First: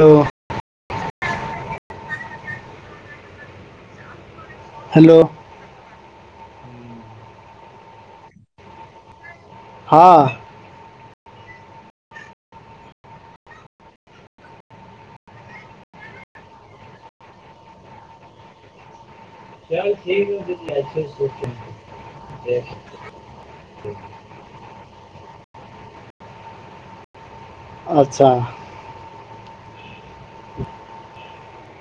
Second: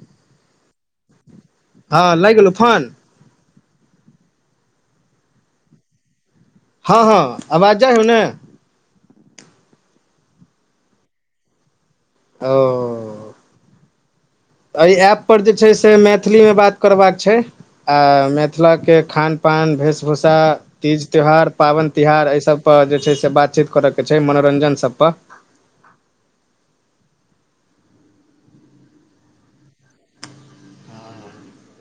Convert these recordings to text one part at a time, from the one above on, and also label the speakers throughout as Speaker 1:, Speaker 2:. Speaker 1: hello
Speaker 2: हँ लाइग गेलहु फोन
Speaker 1: हेलो
Speaker 2: हँ हँ आवाज जाए हौ ने
Speaker 1: हँ
Speaker 2: ओ एहि ऐप पर जे छै से मैथिली मे बात करबाक छै आ मिथिला के खान पान वेशभूषा तीज त्योहार पाबन तिहार एहि सब पर जे छै से बातचीत करय के छै मनोरंजन सब पर
Speaker 1: अच्छा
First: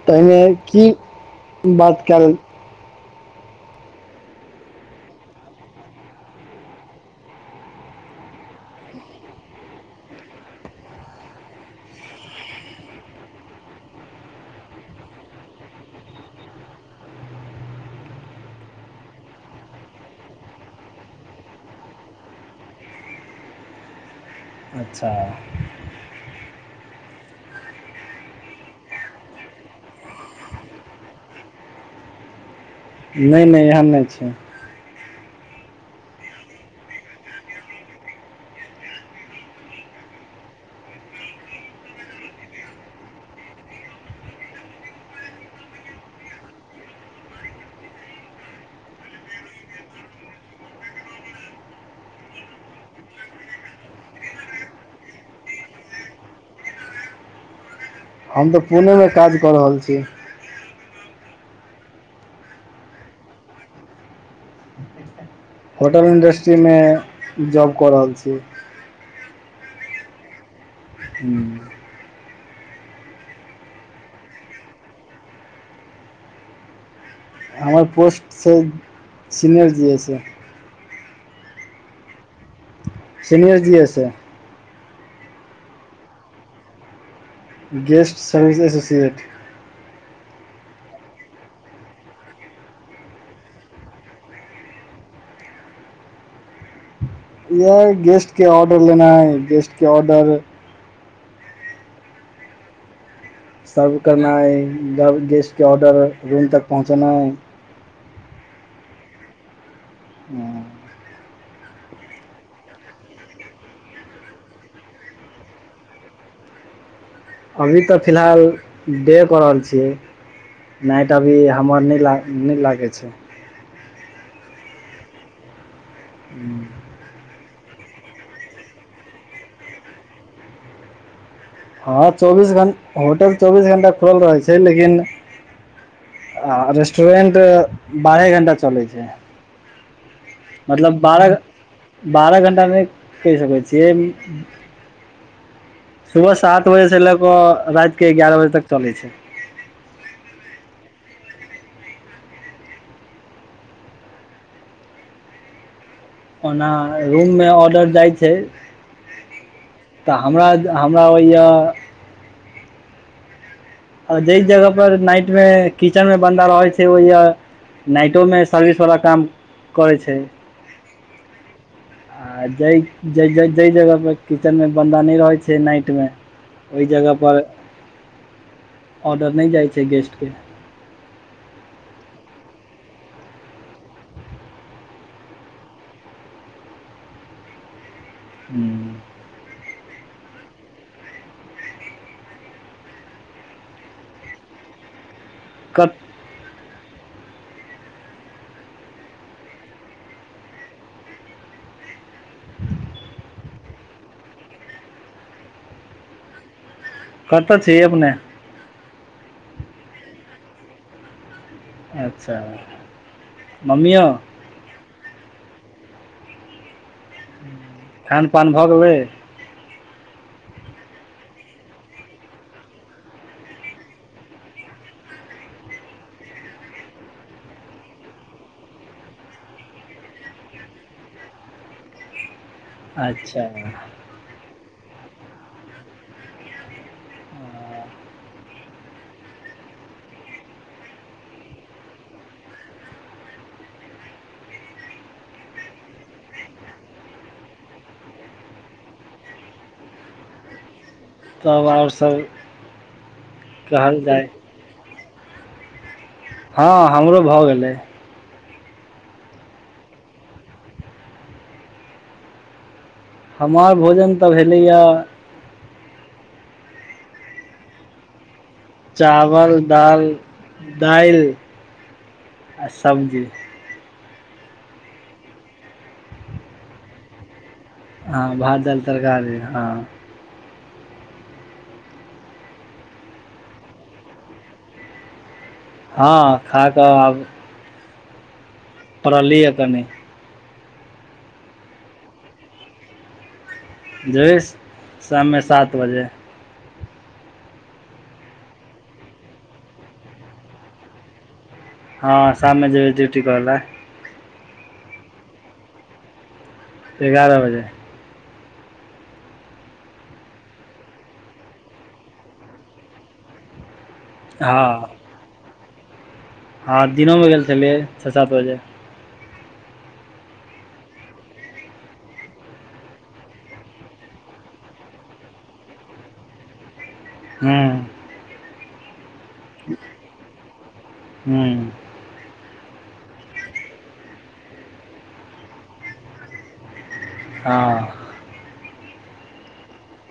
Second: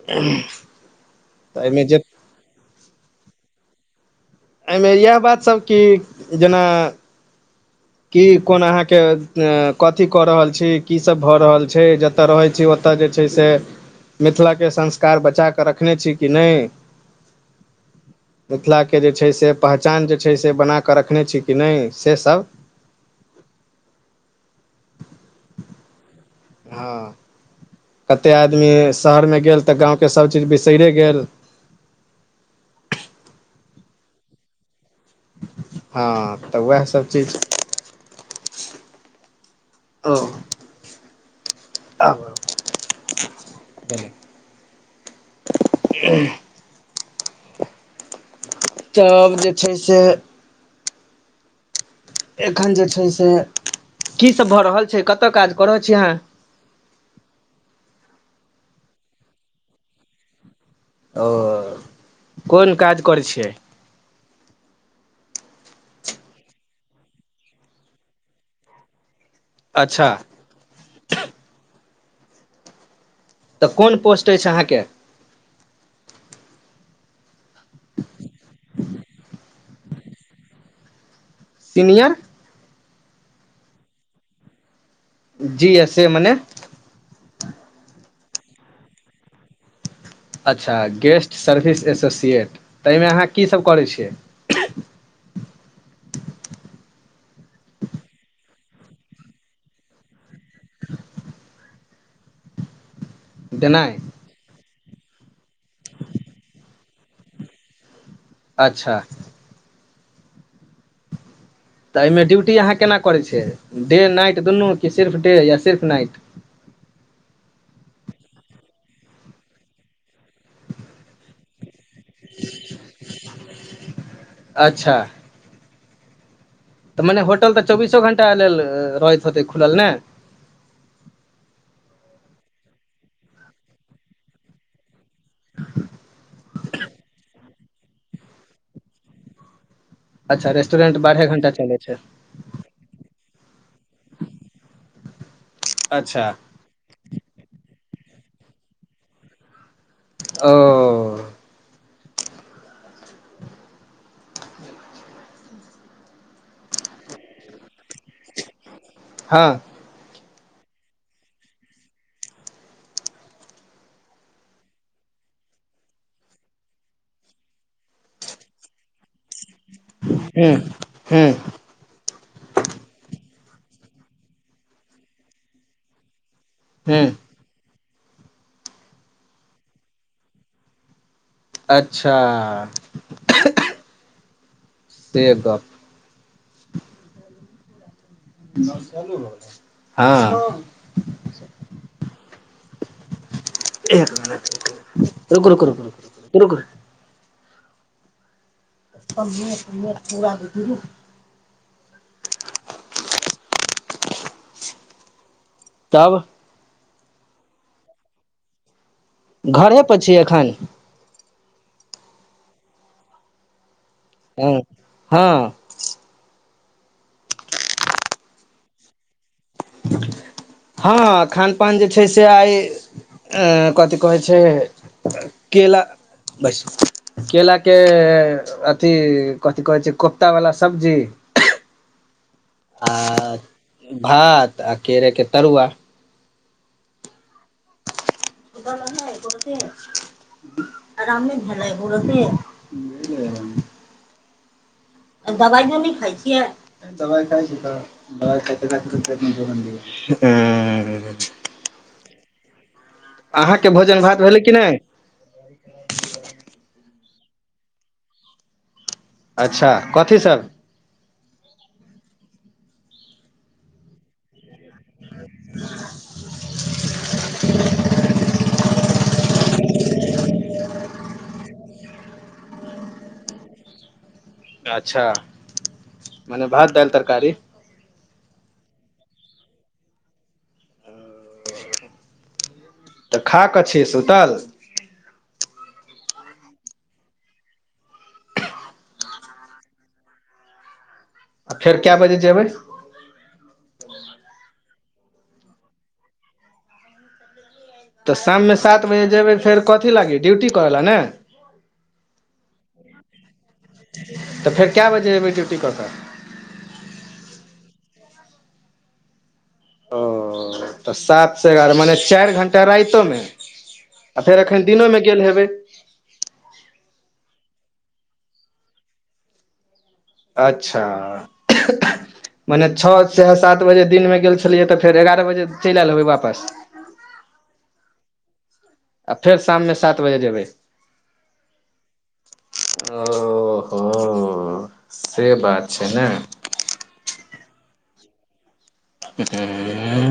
Speaker 1: तहिमे की
Speaker 2: तऽ एहिमे जे
Speaker 1: बात केल
Speaker 2: एहि मे इएह बात सभ कि जेना की कोन अहाँके कथी कऽ रहल छी कीसभ भऽ रहल छै रहै छी ओत जे छै से मिथिलाके संस्कार बचाकऽ रखने छी कि नहि मिथिलाके जे छै से पहचान जे छै से बना क रखने छी कि न से सब
Speaker 1: अच्छा
Speaker 2: हँ कते आदमी शहर मे गेल तँ गाँव के सबचीज बिसैरे गेल
Speaker 1: नहि नहि एहन नहि छै
Speaker 2: हँ तऽ उएह सभचीज ओ [unintelligible] आ [inaudible] तब जे छै से एखन जे छै से की सभ भऽ रहल छै कतय काज करए छी अहाँ
Speaker 1: हम तऽ पुणेमे काज कऽ रहल छी
Speaker 2: ओ कोन काज करै छियै
Speaker 1: [inaudible] होटल इंडस्ट्रीमे जॉब कऽ रहल छी
Speaker 2: अच्छा
Speaker 1: हूंम्म
Speaker 2: तऽ कोन पोस्ट अछि अहाँके
Speaker 1: हाय पोस्ट छै senior G S A
Speaker 2: senior
Speaker 1: senior GSA
Speaker 2: GSA मने
Speaker 1: गेस्ट सर्विस एसोसिएट
Speaker 2: अच्छा गेस्ट सर्विस एसोसिएट तऽ एहिमे अहाँ कीसभ करै छियै
Speaker 1: इह गेस्ट के ऑर्डर लेनाइ गेस्ट के ऑर्डर
Speaker 2: [inaudible]
Speaker 1: सर्व
Speaker 2: देनाइ
Speaker 1: करनाइ गेस्टके ऑर्डर रूम तक पहुँचेनाइ
Speaker 2: अच्छा
Speaker 1: हूंम्म
Speaker 2: तऽ एहिमे ड्यूटी अहाँ केना करै छियै डे नाइट दुनू कि सिर्फ डे या सिर्फ नाइट
Speaker 1: अभी तऽ फिलहाल डे प रहल छियै नाइट अभी हमर नै लाग नै लागै छै
Speaker 2: अच्छा
Speaker 1: हूंम्म
Speaker 2: त मने होटल तऽ चौबीसो घंटा लेल रहैत होेतै खुलल ने
Speaker 1: हँ चौबीस घंटा होटल चौबीस घंटा खुलल रहै छै लेकिन आ रेस्टोरेंट बारहे घंटा चलै छै
Speaker 2: अच्छा रेस्टोरेंट
Speaker 1: मतलब
Speaker 2: बारहे
Speaker 1: बारह
Speaker 2: घंटा चलै छै
Speaker 1: बारह घंटामे कहि सकै छीयै
Speaker 2: अच्छा
Speaker 1: सुबह सात सात बजे से ले कऽ रात के एगारह बजे तक चले छै
Speaker 2: ओ
Speaker 1: ओना रूम मे ऑर्डर जाइ छै
Speaker 2: हँ
Speaker 1: तऽ हमरा हमरा होइय
Speaker 2: ह [inaudible]
Speaker 1: आ जेहि जगह पर नाइट मे किचेन मे बन्दा रहै छै ओईय नाइटो में सर्विस वाला काम करै छै
Speaker 2: हें हें
Speaker 1: आ जहि जै जै जगह पर किचन मे बन्दा नै रहै छै नाइट मे ओई
Speaker 2: हूँ
Speaker 1: जगह पर ऑर्डर नै जाइ छै गेस्ट के
Speaker 2: अच्छाऽ से गप
Speaker 1: हूँ
Speaker 2: हँ ए रुकु रुकु रुकु
Speaker 1: क
Speaker 2: रुक प पूरा ब [unintelligible] तब
Speaker 1: कत छी अपने
Speaker 2: घरहो प छी अखन
Speaker 1: अच्छा मम्मियो
Speaker 2: ह हँ
Speaker 1: खान पान भ गेलै
Speaker 2: हँ खान पान जे छै से आय ऐं कथी कहै छै केला बैसु केलाके अथी कथि कहै छै कोफ्ता वला सब्जी आ
Speaker 1: अच्छा
Speaker 2: भात आ केरे के तरुआ
Speaker 1: आ,
Speaker 2: ग आरामे भेले से [unintelligible] [unintelligible] दबाइयो नहि खाइ छियै दबाई खाइ छै त दबाई खेते त अखनी तक पेट में जलन दिए
Speaker 1: तब आओर सब
Speaker 2: अहाँके
Speaker 1: कहल
Speaker 2: भोजन भात
Speaker 1: जाय
Speaker 2: भेलै कि नहि [unintelligible]
Speaker 1: हँ हमरो भऽ गेलै
Speaker 2: अच्छा कथी सब
Speaker 1: हमार भोजन तऽ भेलैये
Speaker 2: [unintelligible]
Speaker 1: चावल दाल दाइल आ सब्जी
Speaker 2: अच्छा माने भात दालि तरकारी
Speaker 1: हँ भात दाल तरकारी खेलऊॅं
Speaker 2: अचा [inaudible] तऽ खा कऽ छी सुतल
Speaker 1: हँ खा कऽ आब परलये से कनी
Speaker 2: आ फेर कए बजे जेबै
Speaker 1: जइबै शाममे सात बजे
Speaker 2: त शाम मे सात बजे जेबै फेर कथी लागि ड्यूटी करै लए ने
Speaker 1: हँ साम में जेबै डूटी करैले
Speaker 2: तऽ फेर क बजे अयबै ड्यूटी क के
Speaker 1: एगारह बजे
Speaker 2: ओ तऽ सात से एगारह मने चारि घण्टा राइतो में आ फेर एखन दिनो
Speaker 1: हँ
Speaker 2: में गेल हेबै
Speaker 1: हँ दिनोमे गेल छेलै छ, सात बजे
Speaker 2: अच्छा मने छ चाहे सात बजे दिनमे गेल छलियै तऽ फेर एगारह बजे चलि आयल हेबै वापस
Speaker 1: हूँ
Speaker 2: आ फेर शाममे सात बजे जेबै
Speaker 1: ह्म
Speaker 2: ओहो से बात छै ने
Speaker 1: हँ
Speaker 2: एहै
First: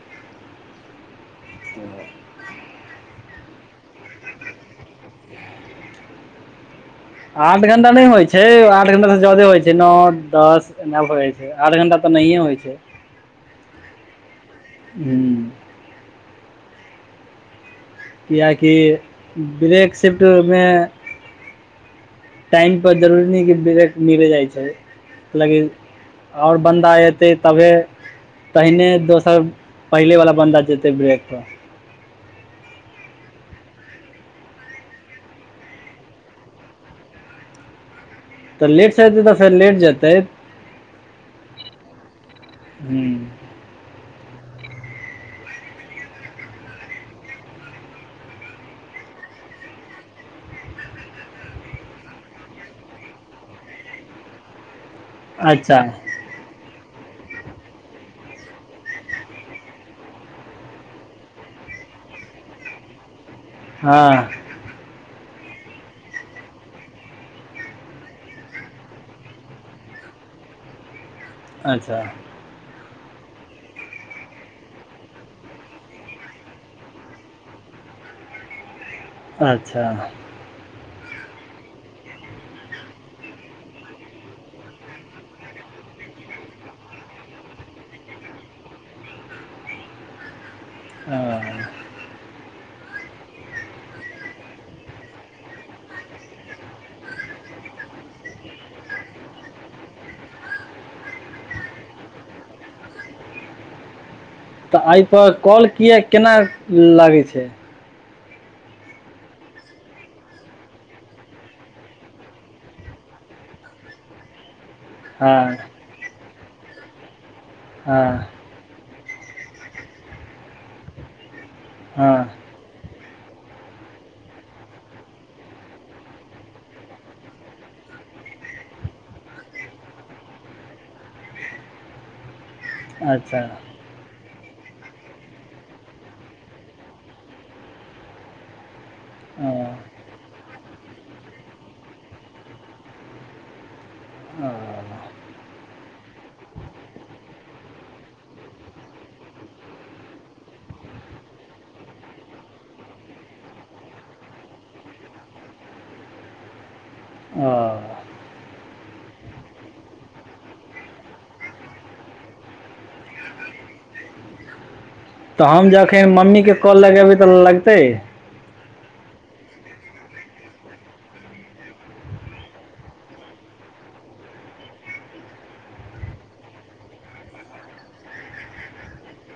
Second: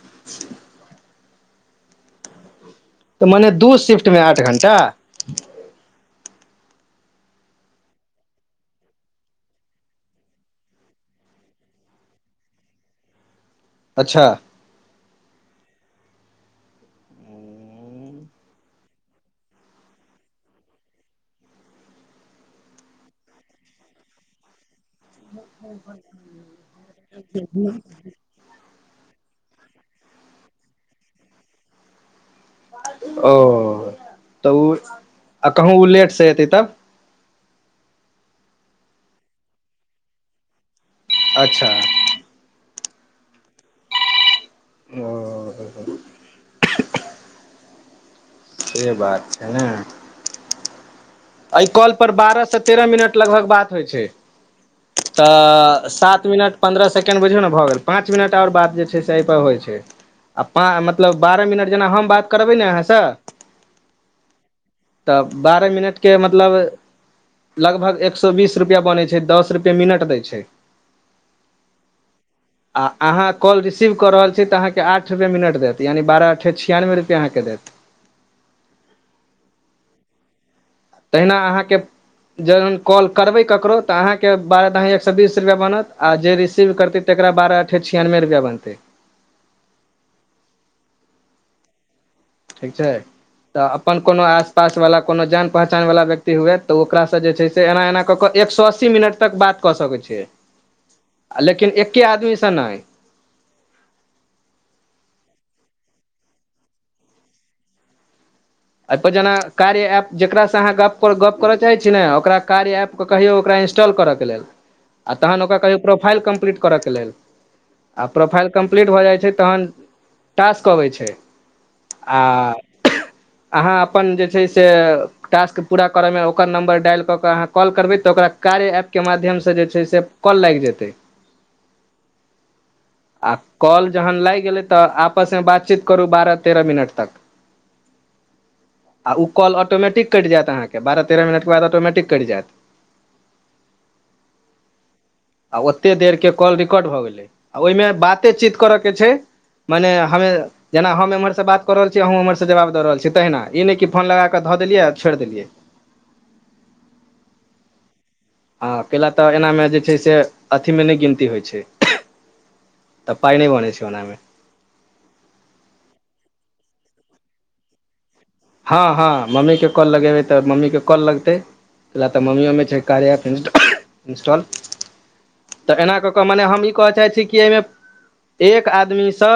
Speaker 2: [inaudible]
Speaker 1: ह [inaudible] [inaudible]
Speaker 2: तऽ मने दू शिफ्ट मे आठ घण्टा
Speaker 1: आठ घंटा नहि होइ छै आठ घंटा से जदे होइ छै नओ दस एना भ जैछै आठ घंटा तऽ नहियए होइ छै
Speaker 2: अच्छा
Speaker 1: हू किएकि ब्रेक शिफ्टमे टाइम पर जरूरी नै कि मिले जाइ छै लेकिन आओर बन्दा एतै तबे पहिने दोसर पहिले वाला बन्दा जेते ब्रेक पर
Speaker 2: ओ तऽ ओ आ कहूँ ओ लेट से एतै तब
Speaker 1: तऽ लेट सँ एतै तऽ लेट जतै
Speaker 2: अच्छा
Speaker 1: हू
Speaker 2: ओ से बात छै ने एहि कॉलपर बारह सँ तेरह मिनट लगभग बात होइ छै
Speaker 1: अच्छा
Speaker 2: तऽ सात मिनट पन्द्रह सेकेण्ड बुझियौ ने भऽ गेल पाँच मिनट आओर बात जे छै से होइ छै आ प मतलब बारह मिनट जेना हम बात करबै ने अहाँसँ
Speaker 1: हँ
Speaker 2: तब बारह मिनट के मतलब लगभग एक सौ बीस रुपैआ बनै छै दस रुपैआ मिनट दै छै
Speaker 1: अच्छा
Speaker 2: [inaudible] आ अहाँ कॉल रिसीव कऽ रहल छी तऽ अहाँके आठ रुैे मिनट देत यानि बारह आठे छियानबे रुपैए अहाँके देत
Speaker 1: अच्छा
Speaker 2: तहिना अहाँके जहन कॉल करबै ककरो तऽ अहाँके बारह दहाइ एक सए बीस रुपैआ बनत आ जे रिसीव करतै तेकरा बारह अठ्ठे छियानबे रुपआ बनतै
Speaker 1: अ
Speaker 2: ठीक छै तऽ अपन कोनो आस पास वाला कोनो जान पहचान वाला व्यक्ति हुए तऽ ओकरा सँ जे छै ते एना एना कऽ कऽ एक सए अस्सी मिनट तक बात कऽ सकैत छै लेकिन एक्के आदमी स नहि
Speaker 1: तऽ एहि पर कॉल किए केना लागे छै
Speaker 2: एहि पर जेना कार्य एऐप जेकास से अहाँ ग गप करय चाह छीयने ओकरा कार्य एऐप कहियौ ओकरा इंस्टॉल करऽके लेल आ
Speaker 1: हँ
Speaker 2: तहन ओकरा कहियौ प्रोफाइल कंम्प्लीट करऽ के लेल
Speaker 1: हँ
Speaker 2: आ प्रोफाइल कम्प्लीट भऽ जाइ छै तहन टास्क अबै छै
Speaker 1: हँ
Speaker 2: आ अहाँ अपन जे छै से टास्क पूरा करयमे ओकर नम्बर डायल कऽ कऽ अहाँ कॉल करबै तऽ ओकरा कार्य एप माध्यमसँ जे छै से कॉल लागि जेतै आ
Speaker 1: अच्छा
Speaker 2: कॉल जहन लगि गेलै तऽ आपसमे बातचीत करू बारह तेरह मिनट तक आ ऊ
Speaker 1: ओ
Speaker 2: काॅल ऑटोमैटिक कटि जायत अहाके बारह तेरह मिनट बाद ऑटोमैटिक कटि जायत
Speaker 1: ओ
Speaker 2: आ ओते देर के कॉल रिकॉर्ड भऽ गेलै आ ओहिमे बाते चीत करय के छै मने हमे जेना हम एम्हरसँ बात क रहल छी अहूँ उम्हरसँ जबाब द रहल छी तहिना ई नै कि फोन लगा कऽ धऽ देलियै आ छोड़ि देलियै
Speaker 1: आ
Speaker 2: हँ कैला तऽ एनामे जे छै से अथीमे नै गिनती होइत छै तऽ पाइ नै बनै छै ओना मे
Speaker 1: तऽ हम जखै मम्मी के कॉल लगेबै तऽ लगतै
Speaker 2: हँ हँ मम्मी के कॉल लगेबै तऽ मम्मीके कॉल लगतै कै ले तऽ मम्मियो मे छै कार्या एप इन् इन्स्टॉल तऽ एना कऽ कऽ मने हम ई कहय चाहै छी कि एहिमे एक आदमीसँ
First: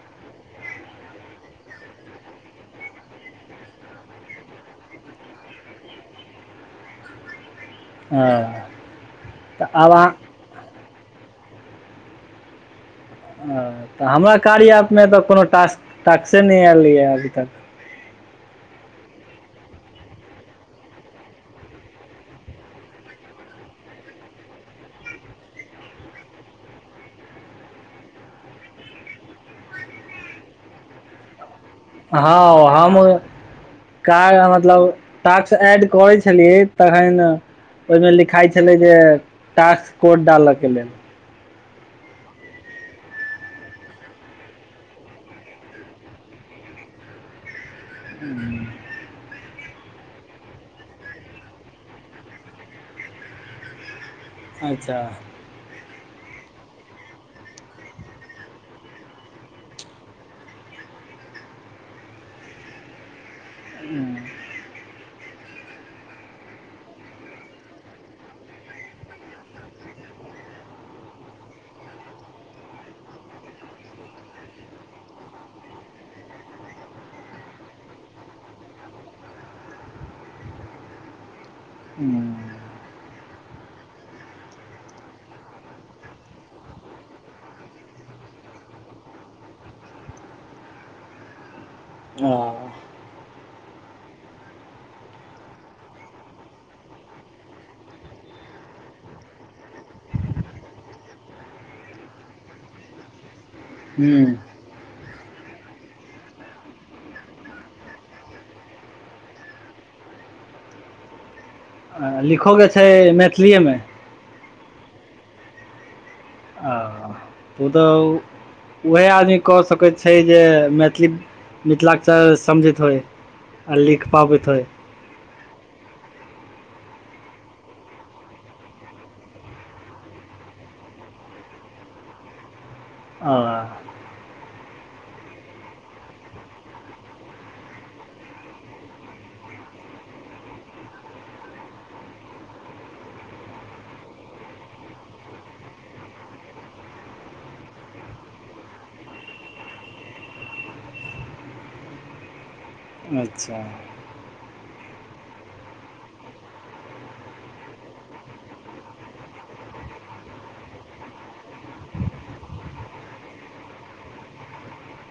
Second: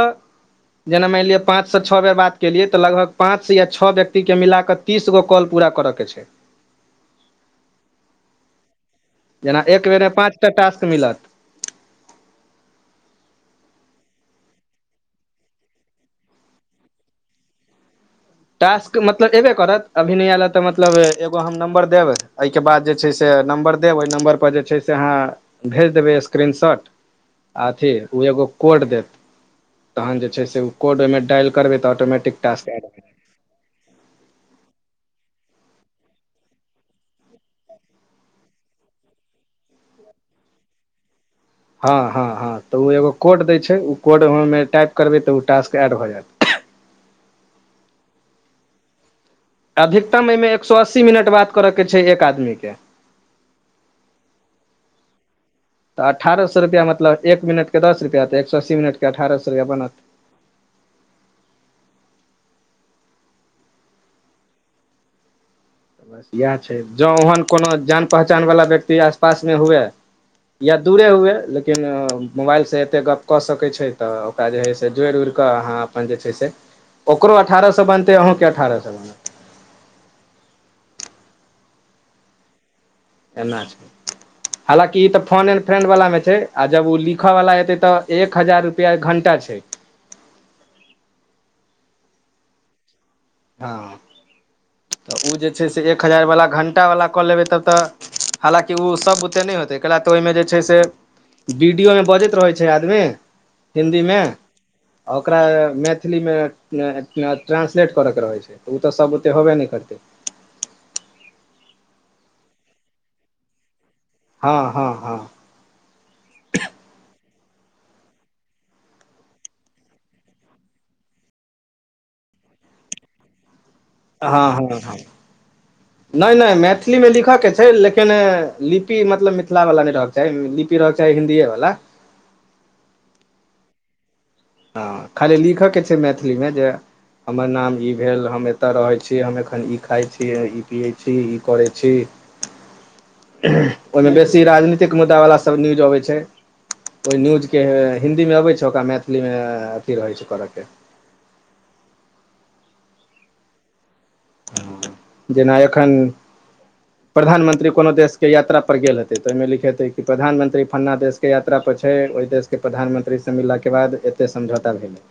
Speaker 2: जेना मानि लिअ पाँच सँ छ बेर बात केलियै तऽ लगभग पाँच से य छ व्यक्ति के मिलाकऽ तीसगो कॉल पूरा करऽ के छै
Speaker 1: हां
Speaker 2: जेना एक बेरे पाँच टा टास्क मिलत
Speaker 1: ह तऽ हमरा कार्या ऐप मे तऽ कोनोटास टास्के नै एलैया अभी तक
Speaker 2: टास्क मतलब एबे करत अभी न एयले तऽ मतलब एगो हम नम्बर देब तै के बाद जे छै से नम्बर देव ओई नम्बर पर जे छै से अहाँ भेज देबै स्क्रीन शॉट आ अथी ओ एगो कोड देत तहन जे छै से ओ कोड ओईमे डायल करबै तऽ ऑटोमेटिक
Speaker 1: हँ
Speaker 2: टास्क एड
Speaker 1: हम
Speaker 2: भऽ जायत
Speaker 1: क म [unintelligible] तलब टास्क एऐड करै छलियै तखन ओईमे लिखाई छलै जे टास्क कोड डालऽ के लेल
Speaker 2: हँ हँ हँ तऽ ओ एगो कोड दै छै ओ कोडमे टाइप करबै तऽ ओ टास्क ऐड भऽ जायत
Speaker 1: ह
Speaker 2: अधिकतम एहिमे एक सो अस्सी मिनट बात करय के छै एक आदमी के
Speaker 1: अच्छा
Speaker 2: तऽ अठारह सो रुपैआ मतलब एक मिनट के दस रुपैआ तऽ एक सो अस्सी मिनट के अठार सो रुपया बनत
Speaker 1: ह [inaudible]
Speaker 2: बस इएह छै जौं ओहन कोनो जान पहचान वला व्यक्ति आस पास मे हुए या दूरे हुए लेकिन मोबाइल से एते गप्प क सकै छै तऽ ओ जे छै से जोड़ि उ्इड़िकऽ अहाँ अपन जे छै से ओकरो अठारह सो बनतै अहूँकेँ अठारह सो बनत
Speaker 1: हूँ
Speaker 2: एना छै हलााँकि ई तऽ फोन एंड फ्रेंड वाल्ला मे छै आ जब ओ लिखय वला एतै तऽ एक हजार रुपआ घंटा छै
Speaker 1: हं
Speaker 2: हँ तऽ ओ जे छै से एक हजार वला घण्टा वला कऽ लेबै तब तऽ हलाकि ओसभ बुते नै होतै कैल तऽ ओईमे जे छै से वीडियो मे बजैत रहै छै आदमी हिन्दी मे ओकरा मैथिली मे ट्रांसलेट करऽके रहै छै उ तऽ सब बुते होबे नै करतै
Speaker 1: आ लिखोे के छै मैथिलीएमे
Speaker 2: हँ हँ हँ
Speaker 1: हं हं ओतू उएहे आदमी कऽ सकैत छै जे मैथिली मिथिलाकक्षर समझैत होइ आ लिख
Speaker 2: हँ हँ हँ नै नै मैथिली मे लिखऽ के छै लेकिन लिपि मतलब मिथिला वला नै रहऽ क चाही लिपि रहो चाहे हिन्दीए वाला
Speaker 1: हां
Speaker 2: हँ खाली लिखअ के छै मैथिलीमे जे हमर नाम ई भेल हम एतऽ रहै छी हम एखन ई खाइ छी ई पियै छी ई करै छी ओहिमे बेसी राजनीतिक मुद्दा वला सब न्यूज अबै छै ओहि न्यूज के हिंन्दी मे अबै छै ओकरा मैथिली मे अथी रहै छै कर के
Speaker 1: अच्छा
Speaker 2: जेना एखन प्रधानमंत्री कोनो देशके यात्रा पर गेल हतै तऽ ओहिमे लिखेतै कि प्रधानमंत्री फलना देश के यात्रा पर छै ओहि देशके प्रधानमंत्री सँ मिलला के बाद एते समझौता भेलै